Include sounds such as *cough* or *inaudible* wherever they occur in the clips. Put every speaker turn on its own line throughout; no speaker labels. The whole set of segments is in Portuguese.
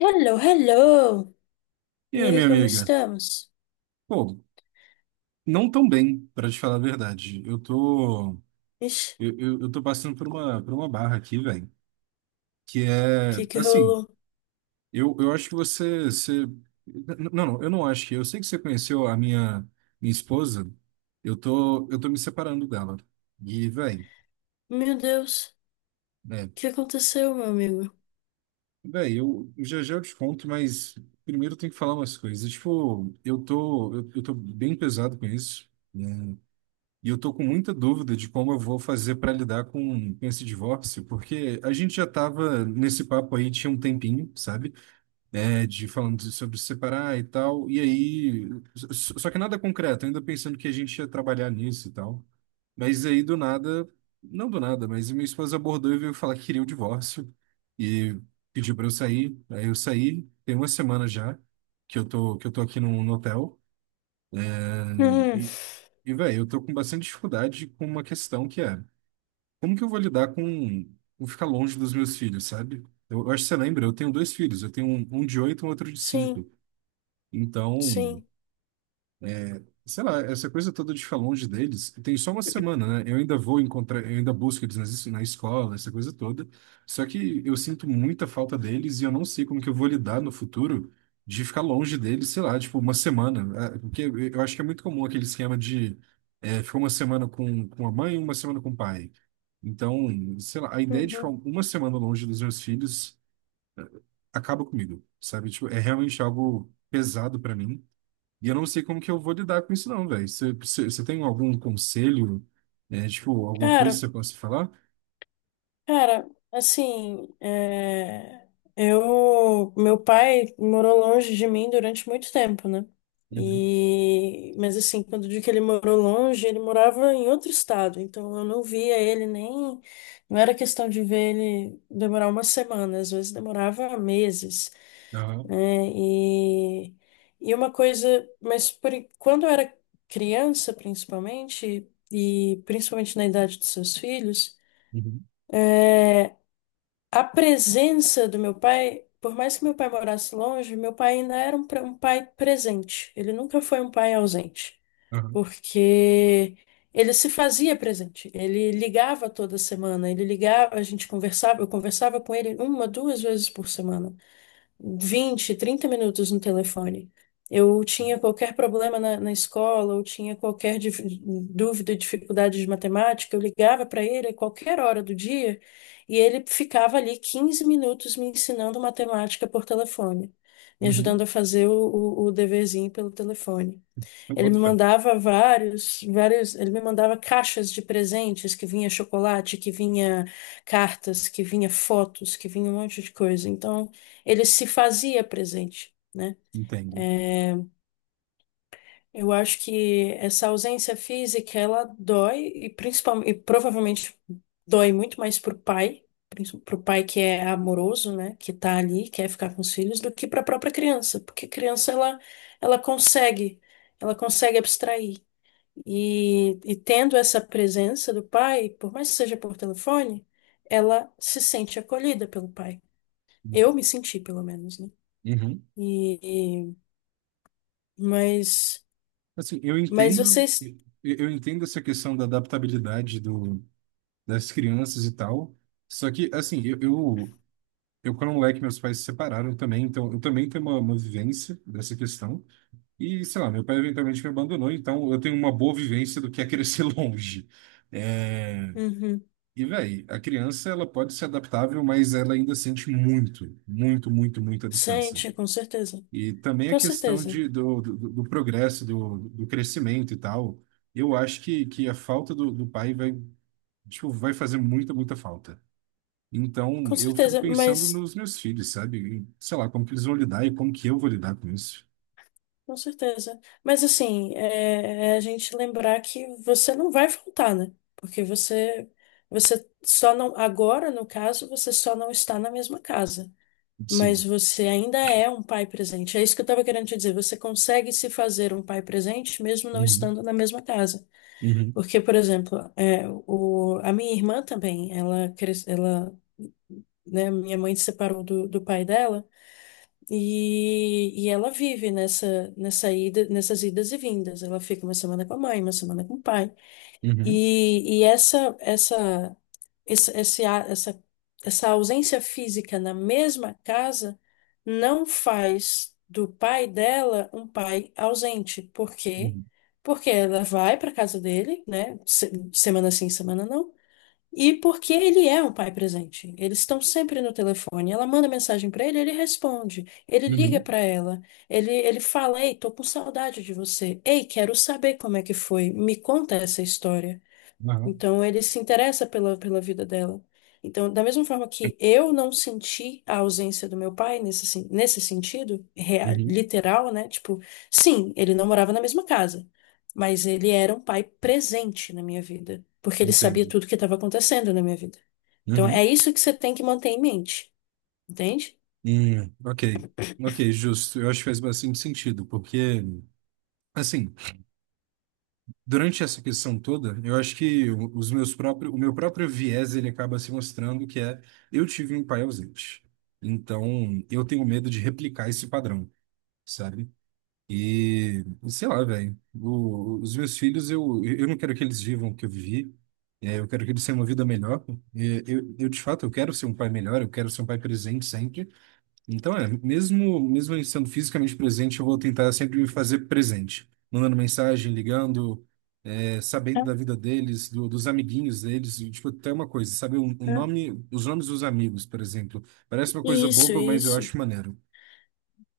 Hello, hello!
E
E
aí,
aí,
minha
como
amiga?
estamos?
Pô, não tão bem, pra te falar a verdade. Eu tô,
Ixi, o
eu, eu, eu tô passando por uma barra aqui, velho, que é,
que que
assim,
rolou?
eu acho que não, não, eu não acho que, eu sei que você conheceu a minha esposa. Eu tô me separando dela. E, velho,
Meu Deus, o
né,
que aconteceu, meu amigo?
velho, eu já já eu te conto, mas primeiro eu tenho que falar umas coisas. Tipo, eu tô bem pesado com isso, né? E eu tô com muita dúvida de como eu vou fazer para lidar com esse divórcio, porque a gente já tava nesse papo aí tinha um tempinho, sabe? É, de falando sobre se separar e tal. E aí, só que nada concreto, ainda pensando que a gente ia trabalhar nisso e tal. Mas aí do nada, não do nada, mas minha esposa abordou e veio falar que queria o divórcio e pediu para eu sair. Aí eu saí, tem uma semana já que eu tô aqui num no hotel.
Hum,
E e, velho, eu tô com bastante dificuldade com uma questão que é como que eu vou lidar com ficar longe dos meus filhos, sabe? Eu acho que você lembra, eu tenho dois filhos, eu tenho um de oito e um outro de
sim,
cinco. Então,
sim.
sei lá, essa coisa toda de ficar longe deles, tem só uma semana, né? Eu ainda vou encontrar, eu ainda busco eles nas na escola, essa coisa toda. Só que eu sinto muita falta deles e eu não sei como que eu vou lidar no futuro de ficar longe deles, sei lá, tipo uma semana. Ah, porque eu acho que é muito comum aquele esquema de é, ficar uma semana com a mãe e uma semana com o pai. Então, sei lá, a ideia de ficar
Uhum.
uma semana longe dos meus filhos acaba comigo, sabe? Tipo, é realmente algo pesado pra mim. E eu não sei como que eu vou lidar com isso, não, velho. Você tem algum conselho, né, tipo, alguma
Cara,
coisa que você possa falar?
Cara, assim, meu pai morou longe de mim durante muito tempo, né?
Uhum.
E, mas assim, quando eu digo que ele morou longe, ele morava em outro estado, então eu não via ele nem, não era questão de ver ele demorar uma semana, às vezes demorava meses,
Aham.
né? E uma coisa, quando eu era criança, principalmente, e principalmente na idade dos seus filhos.
Uhum.
A presença do meu pai, por mais que meu pai morasse longe, meu pai ainda era um pai presente. Ele nunca foi um pai ausente,
Aham.
porque ele se fazia presente. Ele ligava toda semana, ele ligava, a gente conversava, eu conversava com ele uma, duas vezes por semana, 20 30 minutos no telefone. Eu tinha qualquer problema na escola, eu tinha qualquer dúvida, dificuldade de matemática, eu ligava para ele a qualquer hora do dia e ele ficava ali 15 minutos me ensinando matemática por telefone, me
Uhum.
ajudando a fazer o deverzinho pelo telefone.
Eu
Ele me
boto fé.
mandava ele me mandava caixas de presentes que vinha chocolate, que vinha cartas, que vinha fotos, que vinha um monte de coisa. Então, ele se fazia presente, né?
Entendo.
Eu acho que essa ausência física, ela dói e principalmente, e provavelmente dói muito mais pro pai, pro pai que é amoroso, né, que tá ali, quer ficar com os filhos, do que para a própria criança, porque criança ela consegue, ela consegue abstrair. E tendo essa presença do pai, por mais que seja por telefone, ela se sente acolhida pelo pai. Eu me senti, pelo menos, né?
Uhum.
E, e- mas,
Assim, eu
mas
entendo,
vocês.
eu entendo essa questão da adaptabilidade do, das crianças e tal. Só que, assim, eu quando moleque, meus pais se separaram também, então eu também tenho uma vivência dessa questão. E, sei lá, meu pai eventualmente me abandonou, então eu tenho uma boa vivência do que é crescer *laughs* longe. É,
Uhum.
e, velho, a criança, ela pode ser adaptável, mas ela ainda sente muito, muito, muito, muito a distância.
Sente, com certeza.
E também a
Com
questão
certeza.
do progresso, do crescimento e tal, eu acho que a falta do pai vai, tipo, vai fazer muita, muita falta. Então,
Com
eu fico
certeza,
pensando
mas.
nos meus filhos, sabe? E, sei lá, como que eles vão lidar e como que eu vou lidar com isso.
Com certeza. Mas assim, é a gente lembrar que você não vai faltar, né? Porque você. Você só não. Agora, no caso, você só não está na mesma casa. Mas
Sim.
você ainda é um pai presente. É isso que eu estava querendo te dizer. Você consegue se fazer um pai presente mesmo não
Uhum,
estando na mesma casa.
uhum,
Porque, por exemplo, a minha irmã também, ela, né, minha mãe se separou do pai dela e ela vive nessa ida, nessas idas e vindas. Ela fica uma semana com a mãe, uma semana com o pai.
uhum.
Essa esse- esse a- essa, essa ausência física na mesma casa não faz do pai dela um pai ausente. Por quê?
Uhum.
Porque ela vai para casa dele, né? Semana sim, semana não. E porque ele é um pai presente. Eles estão sempre no telefone. Ela manda mensagem para ele, ele responde. Ele liga
Uhum.
para ela. Ele fala: Ei, tô com saudade de você. Ei, quero saber como é que foi. Me conta essa história.
Aham.
Então ele se interessa pela vida dela. Então, da mesma forma que eu não senti a ausência do meu pai nesse sentido, real,
Uhum.
literal, né? Tipo, sim, ele não morava na mesma casa, mas ele era um pai presente na minha vida, porque ele sabia
Entendo.
tudo que estava acontecendo na minha vida. Então, é
Uhum.
isso que você tem que manter em mente, entende?
Ok. Ok, justo. Eu acho que faz bastante sentido, porque, assim, durante essa questão toda, eu acho que os meus próprios, o meu próprio viés, ele acaba se mostrando que é, eu tive um pai ausente. Então, eu tenho medo de replicar esse padrão, sabe? E sei lá, velho. Os meus filhos, eu não quero que eles vivam o que eu vivi. É, eu quero que eles tenham uma vida melhor. E eu, de fato, eu quero ser um pai melhor, eu quero ser um pai presente sempre. Então, é, mesmo eu estando fisicamente presente, eu vou tentar sempre me fazer presente. Mandando mensagem, ligando, é,
É,
sabendo da vida deles, dos amiguinhos deles. E, tipo, até uma coisa, sabe?
é.
Os nomes dos amigos, por exemplo. Parece uma coisa
Isso,
boba, mas eu
isso.
acho maneiro,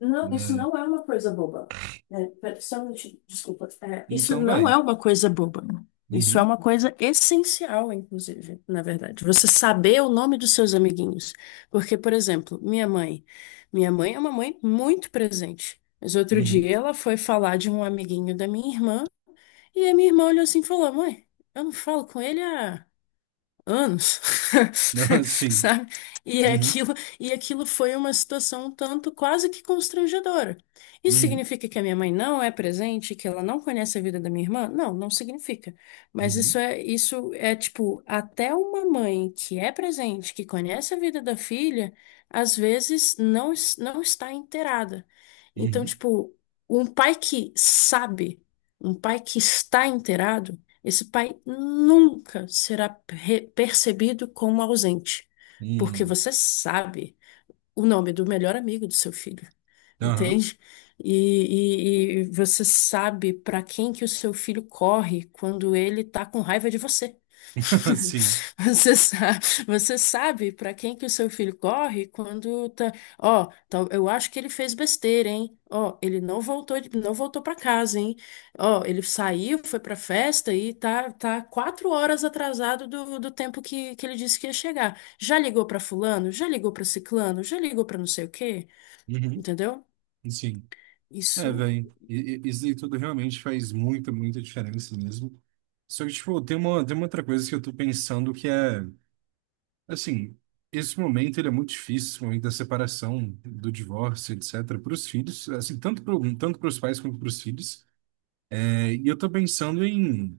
Não, isso
né?
não é uma coisa boba. Né? Só um minutinho, desculpa. É, isso
Então,
não
velho.
é uma coisa boba. Isso é
Uhum,
uma coisa essencial, inclusive, na verdade. Você saber o nome dos seus amiguinhos. Porque, por exemplo, minha mãe. Minha mãe é uma mãe muito presente. Mas outro dia
uhum.
ela foi falar de um amiguinho da minha irmã e a minha irmã olhou assim e falou: Mãe, eu não falo com ele há anos,
*laughs*
*laughs*
Sim.
sabe? E
Uhum.
aquilo, e aquilo foi uma situação um tanto quase que constrangedora. Isso
Uhum.
significa que a minha mãe não é presente, que ela não conhece a vida da minha irmã? Não, não significa. Mas
Uhum.
isso é tipo, até uma mãe que é presente, que conhece a vida da filha, às vezes não está inteirada. Então,
Uhum.
tipo, um pai que sabe, um pai que está inteirado, esse pai nunca será percebido como ausente, porque
Uhum.
você sabe o nome do melhor amigo do seu filho,
Aham.
entende? E, e você sabe para quem que o seu filho corre quando ele tá com raiva de você.
*laughs*
*laughs*
Sim.
Você sabe, você sabe para quem que o seu filho corre quando tá, eu acho que ele fez besteira, hein? Ó, ele não voltou, não voltou para casa, hein? Ó, ele saiu, foi para festa e tá quatro horas atrasado do tempo que ele disse que ia chegar. Já ligou para fulano? Já ligou para ciclano? Já ligou para não sei o quê?
Uhum.
Entendeu?
Sim. É,
Isso,
velho. Isso aí tudo realmente faz muita, muita diferença mesmo. Só que, tipo, tem uma outra coisa que eu tô pensando que é, assim, esse momento ele é muito difícil, esse momento da separação, do divórcio, etc., para os filhos, assim, tanto para os pais quanto para os filhos. É, e eu tô pensando em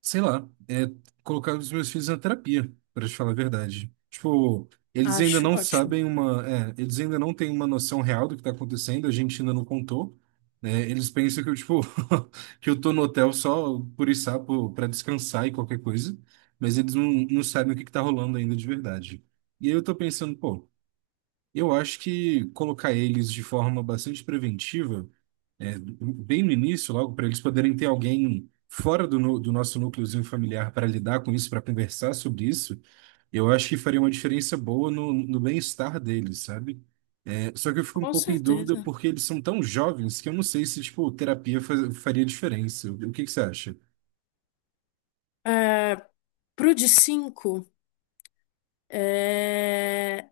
sei lá, colocar os meus filhos na terapia, para te falar a verdade. Tipo, eles ainda
acho
não
ótimo.
sabem eles ainda não têm uma noção real do que tá acontecendo, a gente ainda não contou, né? Eles pensam que eu, tipo, *laughs* que eu tô no hotel só por sapo para descansar e qualquer coisa, mas eles não, não sabem o que que tá rolando ainda de verdade. E aí eu tô pensando, pô, eu acho que colocar eles de forma bastante preventiva é, bem no início, logo, para eles poderem ter alguém fora do nosso núcleozinho familiar para lidar com isso, para conversar sobre isso, eu acho que faria uma diferença boa no bem-estar deles, sabe? É, só que eu fico um
Com
pouco em dúvida
certeza.
porque eles são tão jovens que eu não sei se, tipo, terapia faria diferença. O que que você acha?
É, pro de cinco. É,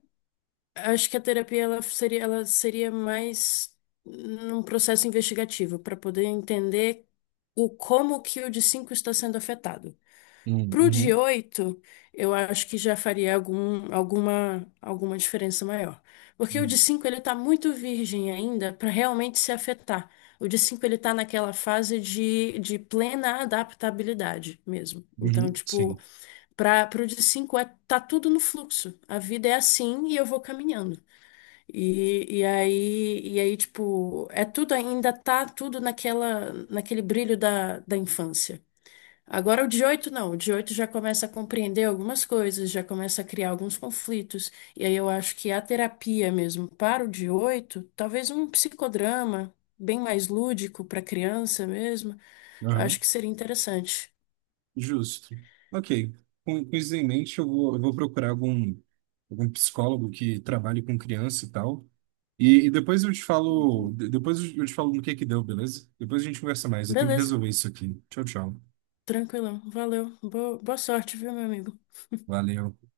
acho que a terapia ela seria mais num processo investigativo, para poder entender o como que o de 5 está sendo afetado. Para o de
Uhum,
8 eu acho que já faria alguma diferença maior. Porque o de 5 ele está muito virgem ainda para realmente se afetar. O de 5 ele está naquela fase de plena adaptabilidade mesmo.
uhum,
Então,
sim.
tipo, para o de 5 é, tá tudo no fluxo. A vida é assim e eu vou caminhando. E aí, tipo, é tudo ainda tá tudo naquele brilho da infância. Agora o 18 não, o 18 já começa a compreender algumas coisas, já começa a criar alguns conflitos. E aí eu acho que a terapia mesmo para o 18, talvez um psicodrama bem mais lúdico para criança mesmo, acho que seria interessante.
Justo. Ok. Com isso em mente, eu vou procurar algum psicólogo que trabalhe com criança e tal. E, depois eu te
Uhum.
falo, no que deu, beleza? Depois a gente conversa mais. Eu tenho que
Beleza,
resolver isso aqui. Tchau, tchau.
tranquilão, valeu. Boa, boa sorte, viu, meu amigo?
Valeu.